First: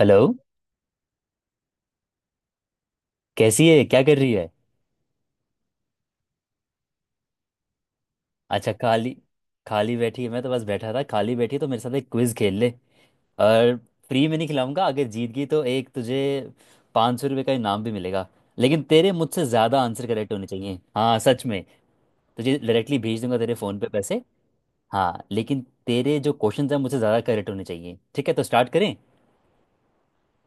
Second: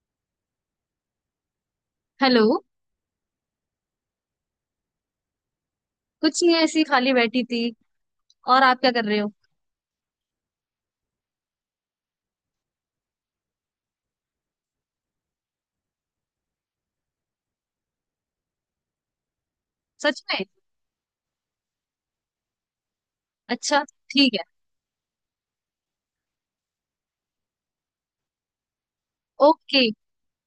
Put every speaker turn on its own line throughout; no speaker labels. Hello.
Hello.
कैसी है? क्या कर रही है?
कुछ नहीं, ऐसी खाली बैठी थी। और
अच्छा।
आप क्या कर
खाली
रहे हो?
खाली बैठी है। मैं तो बस बैठा था। खाली बैठी है, तो मेरे साथ एक क्विज खेल ले। और फ्री में नहीं खिलाऊंगा। अगर जीत गई तो एक तुझे 500 रुपये का इनाम भी मिलेगा। लेकिन तेरे मुझसे ज़्यादा आंसर
सच
करेक्ट
में?
होने चाहिए। हाँ सच में। तुझे डायरेक्टली भेज दूंगा तेरे फ़ोन
अच्छा।
पे पैसे।
ठीक है।
हाँ, लेकिन तेरे जो क्वेश्चन हैं मुझसे ज़्यादा करेक्ट होने चाहिए। ठीक है, तो स्टार्ट करें।
ओके,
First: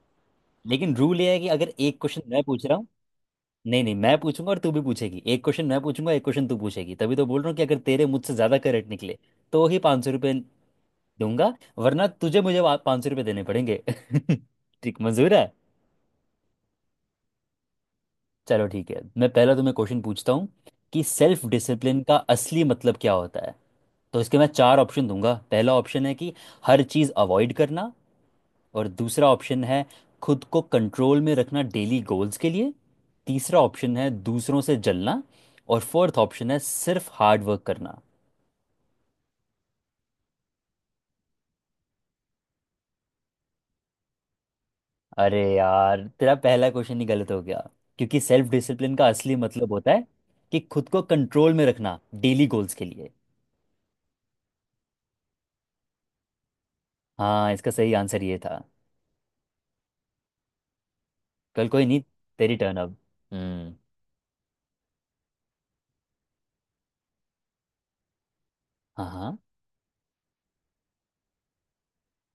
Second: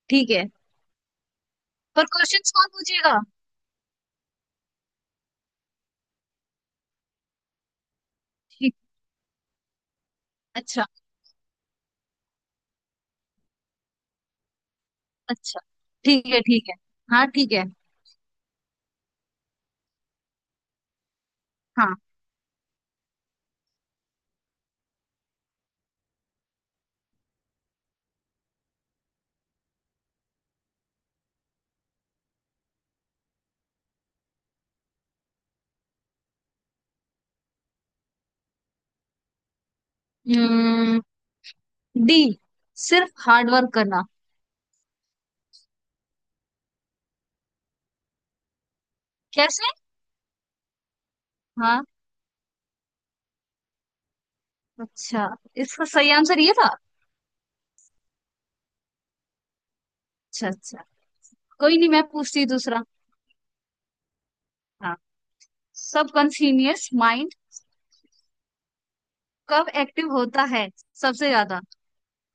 ठीक है।
लेकिन रूल ये है कि अगर एक
पर
क्वेश्चन मैं
क्वेश्चंस
पूछ
कौन
रहा हूँ।
पूछेगा?
नहीं नहीं, मैं पूछूंगा और तू भी पूछेगी। एक क्वेश्चन मैं पूछूंगा, एक क्वेश्चन तू पूछेगी। तभी तो बोल रहा हूँ कि अगर तेरे मुझसे ज़्यादा
ठीक।
करेक्ट निकले तो ही 500 रुपये
अच्छा
दूंगा। वरना तुझे मुझे 500 रुपये देने पड़ेंगे। ठीक। मंजूर है?
अच्छा ठीक है, ठीक है। हाँ ठीक है।
चलो ठीक है। मैं पहला तुम्हें क्वेश्चन पूछता हूँ कि सेल्फ
हाँ,
डिसिप्लिन का असली मतलब क्या होता है? तो इसके मैं चार ऑप्शन दूंगा। पहला ऑप्शन है कि हर चीज़ अवॉइड करना। और दूसरा ऑप्शन है खुद को कंट्रोल में रखना डेली गोल्स के लिए। तीसरा ऑप्शन है दूसरों से जलना। और फोर्थ ऑप्शन है सिर्फ हार्ड वर्क करना।
डी, सिर्फ हार्ड वर्क करना।
अरे यार, तेरा पहला क्वेश्चन ही गलत हो गया। क्योंकि सेल्फ डिसिप्लिन का असली
कैसे?
मतलब होता है कि खुद को कंट्रोल में
हाँ।
रखना डेली गोल्स के लिए।
अच्छा, इसका सही आंसर ये था।
हाँ, इसका सही आंसर ये था।
अच्छा अच्छा।
कल
कोई
कोई
नहीं,
नहीं।
मैं पूछती हूँ
तेरी टर्न
दूसरा।
अब। हम्म।
हाँ, सबकॉन्शियस माइंड
हाँ हाँ।
कब एक्टिव होता है सबसे ज्यादा?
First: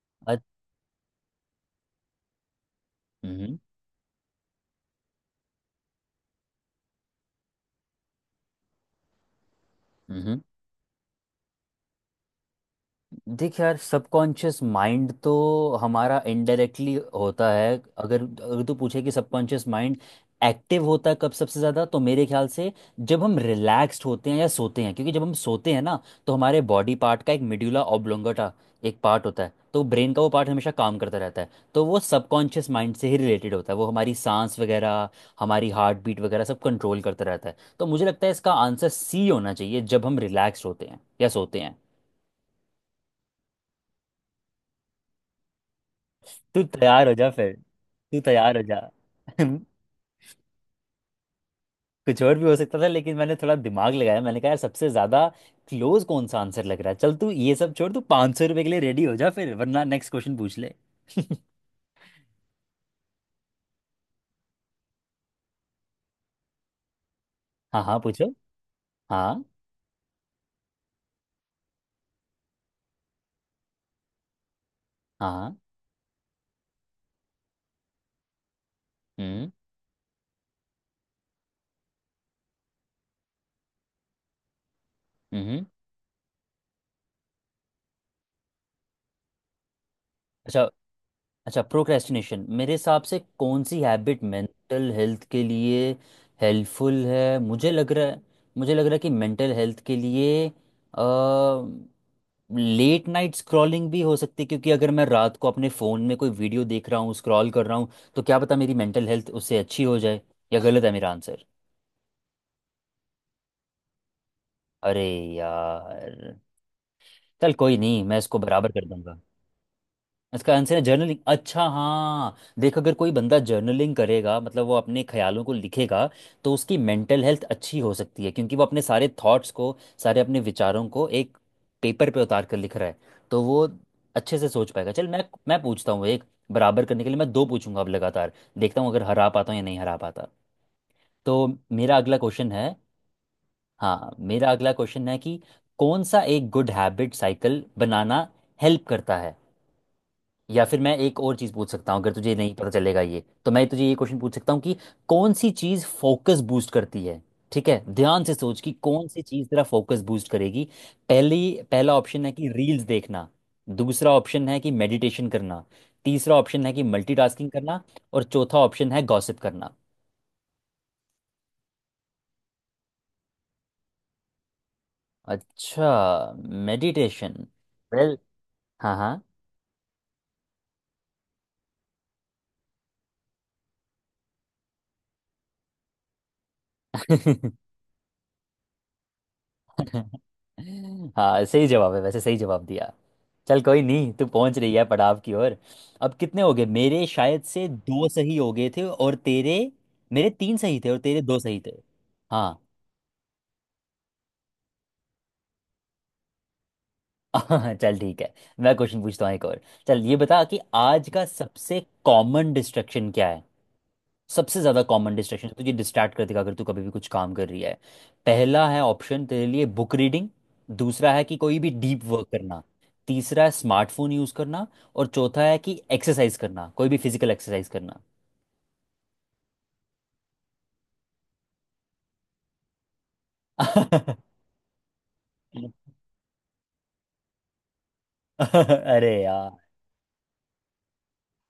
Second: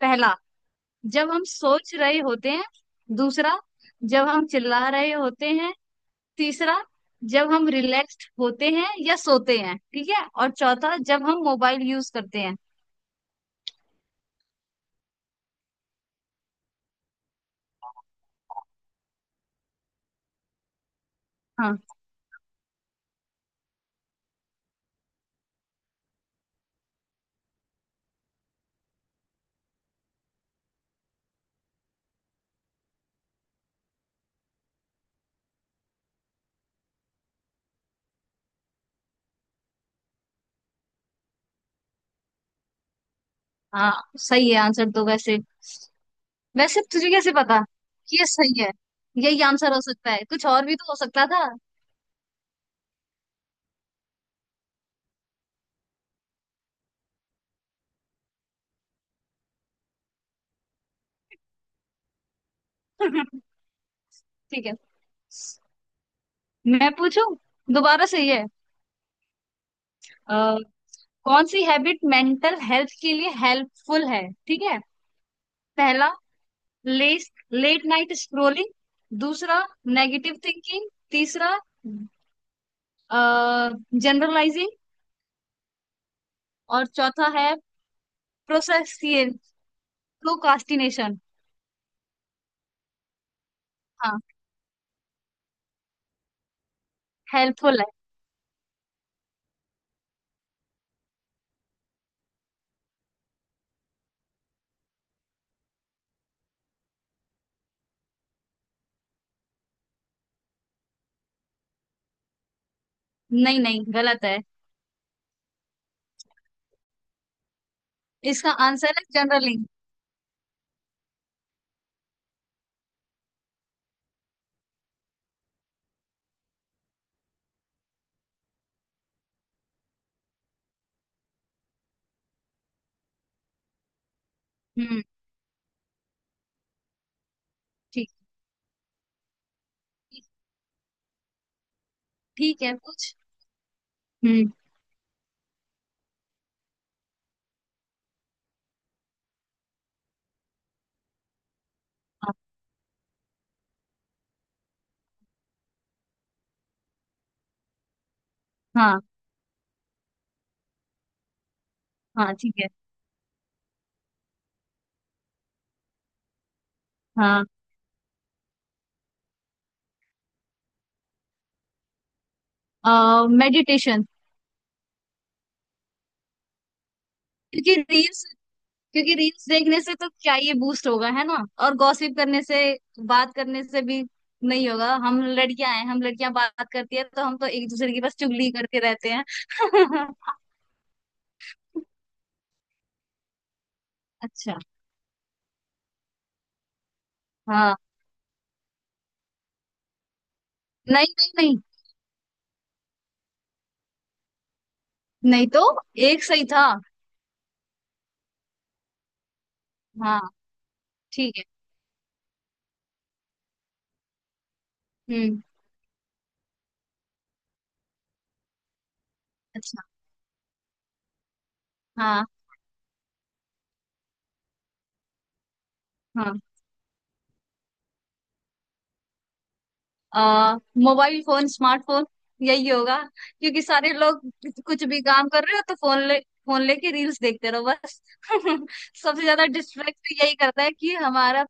पहला,
अ-
जब हम सोच रहे होते हैं। दूसरा,
हम्म।
जब हम चिल्ला रहे होते हैं। तीसरा, जब हम रिलैक्स्ड होते हैं या सोते हैं, ठीक है।
हम्म।
और चौथा, जब हम मोबाइल यूज करते हैं।
देख यार, सबकॉन्शियस माइंड तो हमारा इनडायरेक्टली होता है। अगर अगर तू पूछे कि सबकॉन्शियस माइंड एक्टिव होता है कब सबसे
हाँ।
ज़्यादा, तो मेरे ख्याल से जब हम रिलैक्स्ड होते हैं या सोते हैं। क्योंकि जब हम सोते हैं ना, तो हमारे बॉडी पार्ट का एक मिड्यूला ऑब्लोंगेटा एक पार्ट होता है। तो ब्रेन का वो पार्ट हमेशा काम करता रहता है। तो वो सबकॉन्शियस माइंड से ही रिलेटेड होता है। वो हमारी सांस वगैरह, हमारी हार्ट बीट वगैरह सब कंट्रोल करता रहता है। तो मुझे लगता है इसका आंसर सी होना चाहिए, जब हम रिलैक्स्ड होते हैं या सोते हैं।
हाँ, सही है आंसर तो वैसे।
तू
वैसे
तैयार
तुझे
हो जा
कैसे
फिर।
पता कि
तू
ये
तैयार
सही
हो
है?
जा।
यही आंसर हो सकता है, कुछ और भी तो हो सकता था।
कुछ और भी हो सकता था, लेकिन मैंने थोड़ा दिमाग लगाया। मैंने कहा यार सबसे ज्यादा क्लोज कौन सा आंसर लग रहा है। चल तू ये सब छोड़, तू 500 रुपये के लिए रेडी हो जा फिर, वरना नेक्स्ट क्वेश्चन पूछ ले।
ठीक है, मैं पूछूं?
हाँ हाँ,
दोबारा सही
पूछो।
है।
हाँ
अ, कौन सी हैबिट मेंटल हेल्थ के लिए हेल्पफुल है? ठीक है।
हाँ। हाँ।
पहला, लेस लेट नाइट स्क्रोलिंग।
हम्म।
दूसरा, नेगेटिव थिंकिंग। तीसरा, जनरलाइजिंग।
हम्म। हम्म।
और चौथा है प्रोसेसियल
अच्छा।
प्रोकास्टिनेशन।
अच्छा, प्रोक्रेस्टिनेशन मेरे हिसाब से कौन सी
हाँ।
हैबिट मेंटल हेल्थ के लिए हेल्पफुल है? मुझे
हेल्पफुल है।
लग रहा है। मुझे लग रहा है कि मेंटल हेल्थ के लिए लेट नाइट स्क्रॉलिंग भी हो सकती है। क्योंकि अगर मैं रात को अपने फ़ोन में कोई वीडियो देख रहा हूँ, स्क्रॉल कर रहा हूँ, तो क्या पता मेरी मेंटल हेल्थ उससे अच्छी हो जाए। या गलत है मेरा आंसर?
नहीं नहीं, गलत है।
अरे यार। चल कोई नहीं, मैं इसको
इसका
बराबर कर
आंसर है
दूंगा।
जनरलिंग।
इसका आंसर है जर्नलिंग। अच्छा हाँ, देखो अगर कोई बंदा जर्नलिंग करेगा, मतलब वो अपने ख्यालों को लिखेगा, तो उसकी मेंटल हेल्थ अच्छी हो सकती है। क्योंकि वो अपने सारे थॉट्स को, सारे अपने विचारों को एक पेपर पे उतार कर लिख रहा है। तो वो अच्छे से सोच पाएगा।
हम्म।
चल मैं पूछता हूँ एक। बराबर करने के लिए मैं दो पूछूंगा अब
ठीक।
लगातार। देखता हूँ अगर हरा पाता हूँ या नहीं हरा पाता। तो मेरा अगला क्वेश्चन
ठीक
है।
है कुछ।
हाँ, मेरा
हम्म।
अगला क्वेश्चन है कि कौन सा एक गुड हैबिट साइकिल बनाना हेल्प करता है? या फिर मैं एक और चीज़ पूछ सकता हूँ, अगर
हाँ।
तुझे नहीं पता चलेगा ये तो मैं तुझे ये क्वेश्चन पूछ सकता हूँ कि कौन सी चीज़ फोकस बूस्ट करती है? ठीक है, ध्यान से सोच कि
हाँ
कौन सी चीज़ तेरा फोकस बूस्ट करेगी। पहली, पहला ऑप्शन है
हाँ,
कि
ठीक है।
रील्स देखना। दूसरा ऑप्शन है कि मेडिटेशन करना। तीसरा ऑप्शन है कि मल्टीटास्किंग करना। और चौथा ऑप्शन है गॉसिप करना।
हाँ, मेडिटेशन।
अच्छा, मेडिटेशन।
क्योंकि
वेल।
रील्स।
हाँ।
क्योंकि रील्स देखने से तो क्या ये बूस्ट होगा, है ना? और गॉसिप करने से, बात करने से भी नहीं होगा। हम लड़कियां हैं, हम लड़कियां बात करती है तो हम तो
हाँ।
एक दूसरे की बस चुगली करते रहते हैं।
हाँ सही जवाब है, वैसे सही जवाब दिया। चल कोई नहीं, तू पहुंच
अच्छा।
रही है पड़ाव की ओर। अब कितने हो गए मेरे, शायद से
हाँ।
दो सही हो गए थे। और तेरे, मेरे तीन सही थे और
नहीं
तेरे
नहीं
दो
नहीं
सही थे। हाँ।
नहीं तो एक सही था।
चल ठीक है। मैं क्वेश्चन पूछता हूँ एक और। चल ये
हाँ
बता कि आज का
ठीक है।
सबसे कॉमन डिस्ट्रक्शन क्या है? सबसे ज़्यादा कॉमन
हम्म।
डिस्ट्रैक्शन तुझे डिस्ट्रैक्ट कर देगा, अगर तू कभी भी कुछ काम कर रही है। पहला है ऑप्शन तेरे लिए
अच्छा।
Book reading. दूसरा है कि कोई भी डीप
हाँ।
वर्क करना। तीसरा है स्मार्टफोन यूज़ करना। और चौथा है कि एक्सरसाइज
हाँ,
करना, कोई भी फिजिकल एक्सरसाइज करना।
आ, मोबाइल फोन, स्मार्टफोन, यही होगा। क्योंकि सारे लोग, कुछ भी काम कर रहे हो तो फोन ले, फोन लेके रील्स देखते रहो बस।
अरे
सबसे ज्यादा
यार,
डिस्ट्रैक्ट यही करता है कि हमारा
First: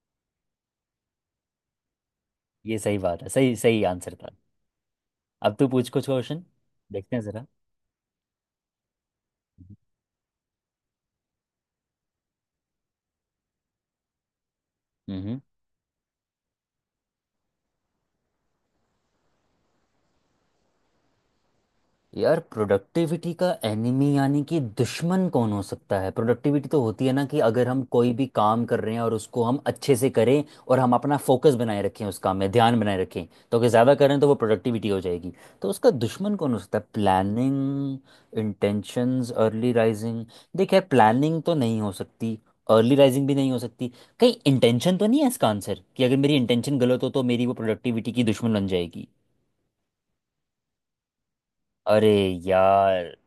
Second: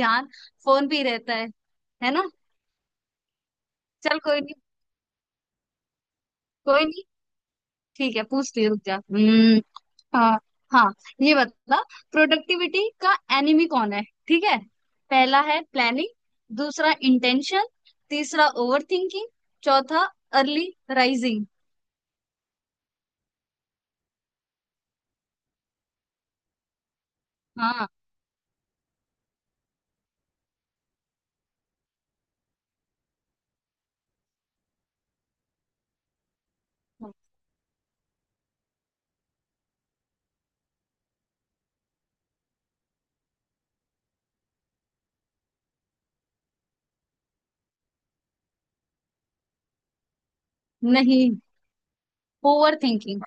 ध्यान फोन पे ही रहता है ना?
ये सही बात है। सही, सही आंसर
चल
था।
कोई नहीं।
अब तू पूछ कुछ क्वेश्चन।
कोई नहीं।
देखते हैं
ठीक है, पूछ ले, रुक जा। हम्म। हाँ। हाँ, ये बता, प्रोडक्टिविटी का एनिमी कौन है? ठीक है।
ज़रा।
पहला है प्लानिंग। दूसरा, इंटेंशन। तीसरा, ओवर थिंकिंग। चौथा, अर्ली राइजिंग।
यार, प्रोडक्टिविटी का एनिमी यानी कि दुश्मन कौन हो सकता है? प्रोडक्टिविटी तो होती है ना कि अगर हम
हाँ।
कोई भी काम कर रहे हैं, और उसको हम अच्छे से करें, और हम अपना फोकस बनाए रखें, उस काम में ध्यान बनाए रखें, तो अगर ज़्यादा करें तो वो प्रोडक्टिविटी हो जाएगी। तो उसका दुश्मन कौन हो सकता है? Planning, intentions, early rising. देख यार, प्लानिंग तो नहीं हो सकती। अर्ली राइजिंग भी नहीं हो सकती। कहीं इंटेंशन तो नहीं है इसका आंसर, कि अगर मेरी इंटेंशन गलत हो तो मेरी वो प्रोडक्टिविटी की दुश्मन बन जाएगी।
नहीं,
अरे
ओवर
यार।
थिंकिंग।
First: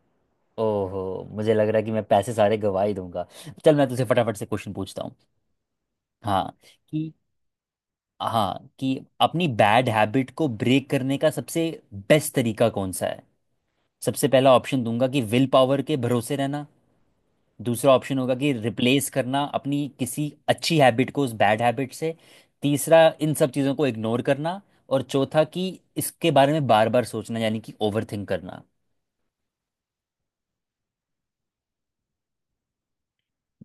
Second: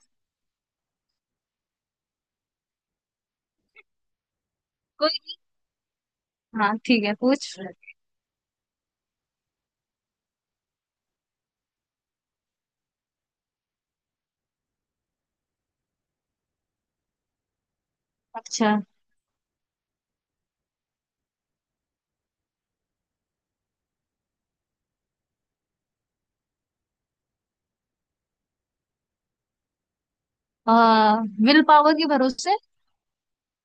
ओहो, मुझे लग रहा है कि मैं पैसे सारे गवा ही दूंगा। चल मैं तुझसे फटाफट से क्वेश्चन पूछता हूँ।
कोई।
हाँ
हाँ ठीक
कि,
है, पूछ।
हाँ कि अपनी बैड हैबिट को ब्रेक करने का सबसे बेस्ट तरीका कौन सा है? सबसे पहला ऑप्शन दूंगा कि विल पावर के भरोसे रहना। दूसरा ऑप्शन होगा कि
अच्छा।
रिप्लेस करना अपनी किसी अच्छी हैबिट को उस बैड हैबिट से। तीसरा, इन सब चीज़ों को इग्नोर करना। और चौथा, कि इसके बारे में बार बार सोचना, यानी कि ओवर थिंक करना।
आ, विल पावर के भरोसे।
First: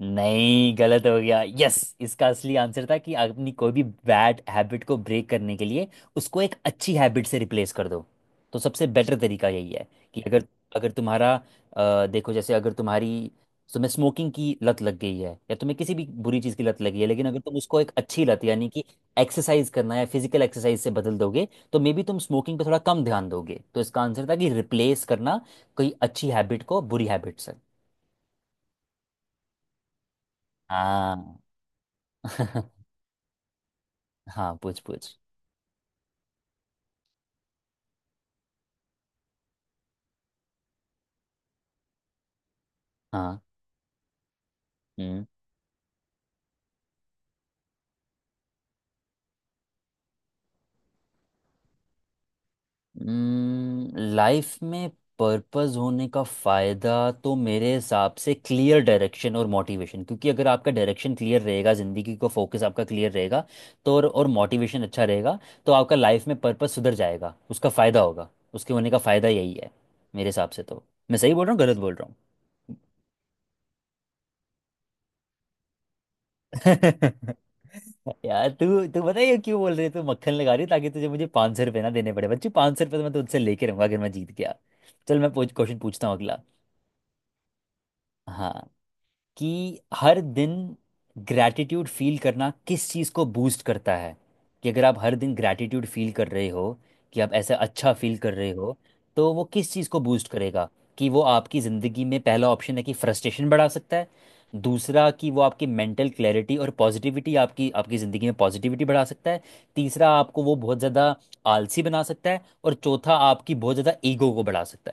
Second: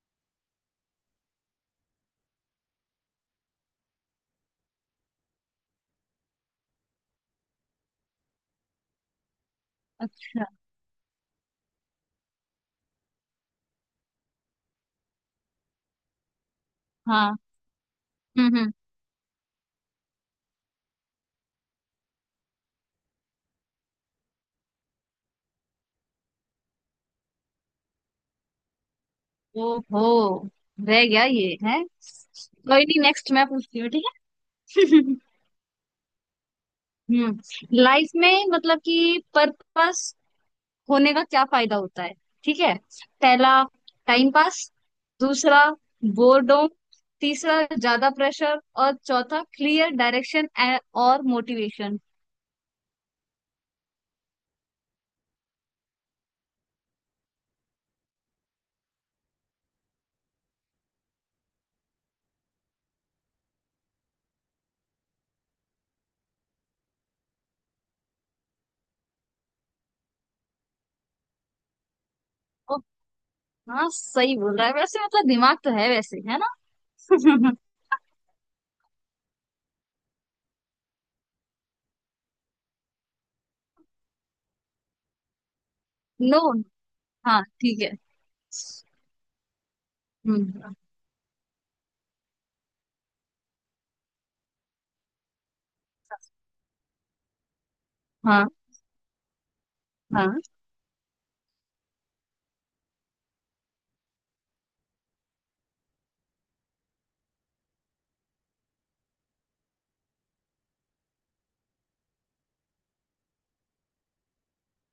नहीं, गलत हो गया। यस, इसका असली आंसर था कि अपनी कोई भी बैड हैबिट को ब्रेक करने के लिए उसको एक अच्छी हैबिट से रिप्लेस कर दो। तो सबसे बेटर तरीका यही है कि अगर,
अच्छा।
अगर तुम्हारा, देखो जैसे अगर तुम्हारी, तुम्हें स्मोकिंग की लत लग गई है, या तुम्हें किसी भी बुरी चीज़ की लत लगी है, लेकिन
हाँ।
अगर तुम उसको एक अच्छी लत यानी
हम्म।
कि एक्सरसाइज करना या फिजिकल एक्सरसाइज से बदल दोगे, तो मे बी तुम स्मोकिंग पे थोड़ा कम ध्यान दोगे। तो इसका आंसर था कि रिप्लेस करना कोई अच्छी हैबिट को बुरी हैबिट से।
ओहो, रह गया,
हाँ।
ये है। कोई नहीं, नेक्स्ट मैं पूछती हूँ, ठीक
हाँ, पूछ
है।
पूछ।
हम्म। लाइफ में मतलब कि पर्पस होने का क्या फायदा होता है? ठीक है।
हाँ।
पहला, टाइम पास।
हम्म।
दूसरा, बोर्डम। तीसरा, ज्यादा प्रेशर। और चौथा, क्लियर डायरेक्शन और मोटिवेशन।
लाइफ में पर्पस होने का फायदा तो मेरे हिसाब से क्लियर डायरेक्शन और मोटिवेशन, क्योंकि अगर आपका डायरेक्शन क्लियर रहेगा, जिंदगी का फोकस आपका क्लियर रहेगा, तो और मोटिवेशन अच्छा रहेगा, तो आपका लाइफ में पर्पस सुधर जाएगा, उसका फायदा होगा। उसके होने का फायदा यही है मेरे हिसाब से तो। मैं सही बोल रहा हूँ गलत बोल रहा हूँ?
ओ, हाँ सही बोल रहा है वैसे, मतलब दिमाग तो है वैसे, है ना?
यार तू, तू बताइए क्यों बोल रही है। तू मक्खन लगा रही है ताकि तुझे मुझे पाँच सौ रुपये ना देने पड़े। बच्ची 500 रुपये तो मैं तुझसे लेके रहूंगा अगर मैं जीत गया। चल मैं पूछ, क्वेश्चन पूछता हूँ
नो।
अगला।
हाँ ठीक है।
हाँ, कि हर दिन
हम्म।
ग्रैटिट्यूड फील करना किस चीज़ को बूस्ट करता है? कि अगर आप हर दिन ग्रैटिट्यूड फील कर
अच्छा,
रहे हो, कि आप ऐसा अच्छा फील कर
हाँ।
रहे हो, तो वो किस चीज़ को बूस्ट करेगा? कि वो आपकी ज़िंदगी में, पहला ऑप्शन है कि फ्रस्ट्रेशन बढ़ा सकता है। दूसरा, कि वो आपकी मेंटल क्लैरिटी और पॉजिटिविटी, आपकी आपकी ज़िंदगी में पॉजिटिविटी बढ़ा सकता है। तीसरा, आपको वो बहुत ज़्यादा आलसी बना सकता है। और चौथा, आपकी बहुत ज़्यादा ईगो को बढ़ा सकता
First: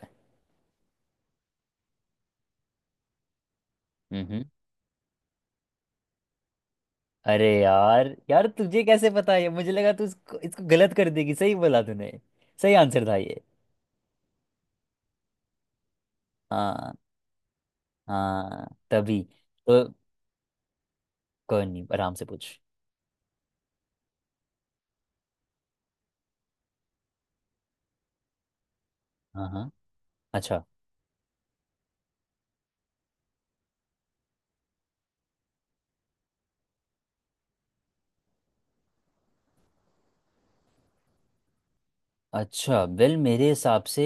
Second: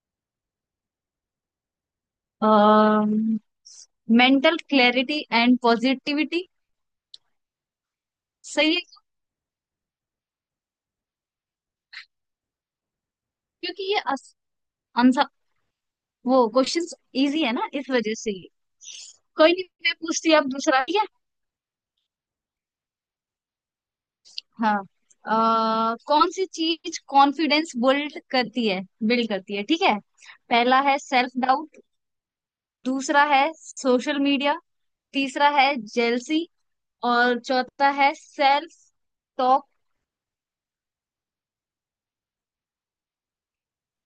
हाँ,
है।
Mental clarity and positivity.
अरे यार, यार
सही
तुझे
है।
कैसे पता है? मुझे लगा तू इसको गलत कर देगी। सही बोला तूने। सही आंसर था ये।
क्योंकि ये आंसर, वो
हाँ,
क्वेश्चंस इजी है ना, इस वजह से ये।
हाँ तभी
कोई नहीं,
तो।
मैं पूछती अब दूसरा, ठीक है।
कोई नहीं आराम से पूछ।
हाँ। अ, कौन सी चीज कॉन्फिडेंस बिल्ड करती है, बिल्ड
हाँ
करती है,
हाँ।
ठीक है।
अच्छा।
पहला है सेल्फ डाउट। दूसरा है सोशल मीडिया। तीसरा है जेलसी। और चौथा है सेल्फ टॉक।
अच्छा वेल, मेरे हिसाब से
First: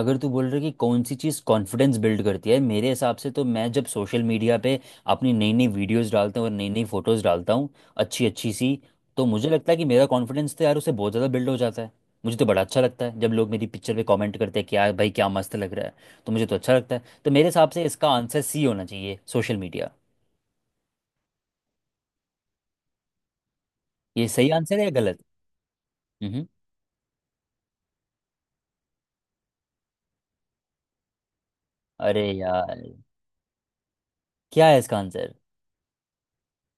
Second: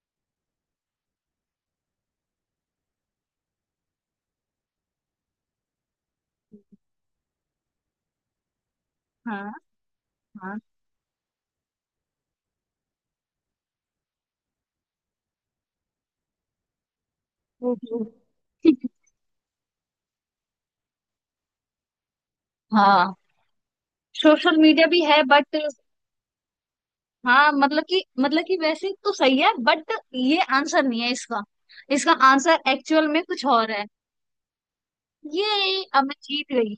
अगर तू बोल रहा है कि कौन सी चीज़ कॉन्फिडेंस बिल्ड करती है, मेरे हिसाब से तो मैं जब सोशल मीडिया पे अपनी नई नई वीडियोस डालता हूँ और नई नई फोटोज़ डालता हूँ, अच्छी अच्छी सी, तो मुझे
हाँ
लगता है कि मेरा कॉन्फिडेंस
हाँ
तो यार उससे बहुत ज़्यादा बिल्ड हो जाता है। मुझे तो बड़ा अच्छा लगता है जब लोग मेरी पिक्चर पे कमेंट करते हैं कि यार भाई क्या मस्त लग रहा है। तो मुझे तो अच्छा लगता है। तो मेरे हिसाब
हम्म,
से इसका
हम्म।
आंसर सी होना चाहिए, सोशल मीडिया।
हाँ।
ये सही
सोशल
आंसर है
मीडिया
या
भी
गलत?
है, बट,
हम्म।
हाँ, मतलब कि, मतलब कि वैसे तो सही है, बट ये आंसर नहीं है इसका। इसका
अरे
आंसर
यार,
एक्चुअल में कुछ और है।
क्या है इसका आंसर?
ये, अब मैं जीत गई,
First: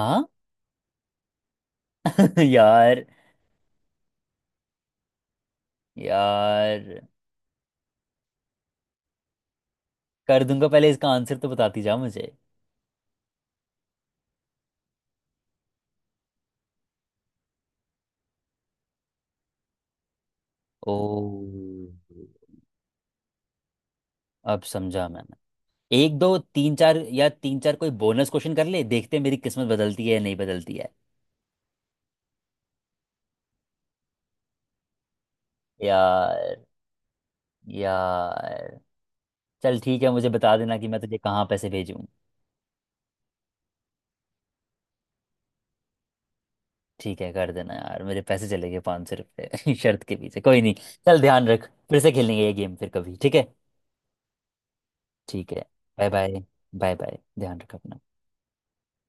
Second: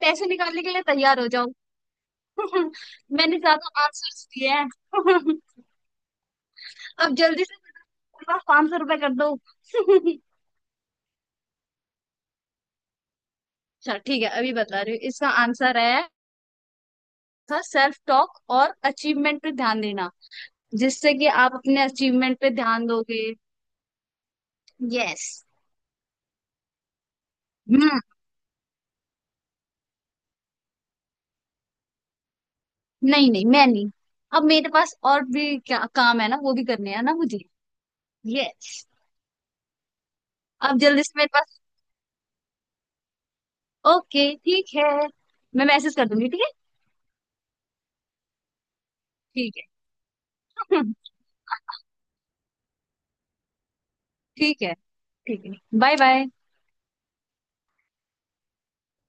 पैसे निकालने के लिए तैयार हो जाओ।
यार,
मैंने ज्यादा आंसर्स दिए हैं।
यार
अब जल्दी से, बस 500 रुपए कर दो।
कर दूंगा, पहले इसका आंसर तो बताती जा मुझे।
अच्छा ठीक है, अभी बता रही हूँ। इसका आंसर है, था सेल्फ टॉक और अचीवमेंट पे ध्यान देना,
ओ,
जिससे कि आप अपने अचीवमेंट पे ध्यान दोगे।
अब समझा
यस।
मैंने। एक दो तीन चार, या तीन चार कोई बोनस क्वेश्चन कर ले, देखते हैं मेरी किस्मत बदलती है या नहीं बदलती है।
नहीं नहीं मैं नहीं, अब मेरे पास और भी क्या काम है ना, वो
यार।
भी करने हैं ना मुझे।
यार,
यस।
चल ठीक है, मुझे बता देना
अब
कि मैं
जल्दी से
तुझे
मेरे
कहाँ
पास।
पैसे भेजूँ।
ओके ठीक है, मैं मैसेज कर दूंगी।
ठीक है, कर देना यार। मेरे पैसे चले गए पाँच सौ
ठीक है,
रुपये शर्त के पीछे, कोई
ठीक
नहीं।
है।
चल ध्यान रख, फिर से खेलेंगे ये गेम फिर कभी, ठीक है।
ठीक है, ठीक
ठीक
है।
है।
Bye
bye
bye.
Bye. Bye bye. ध्यान रख अपना।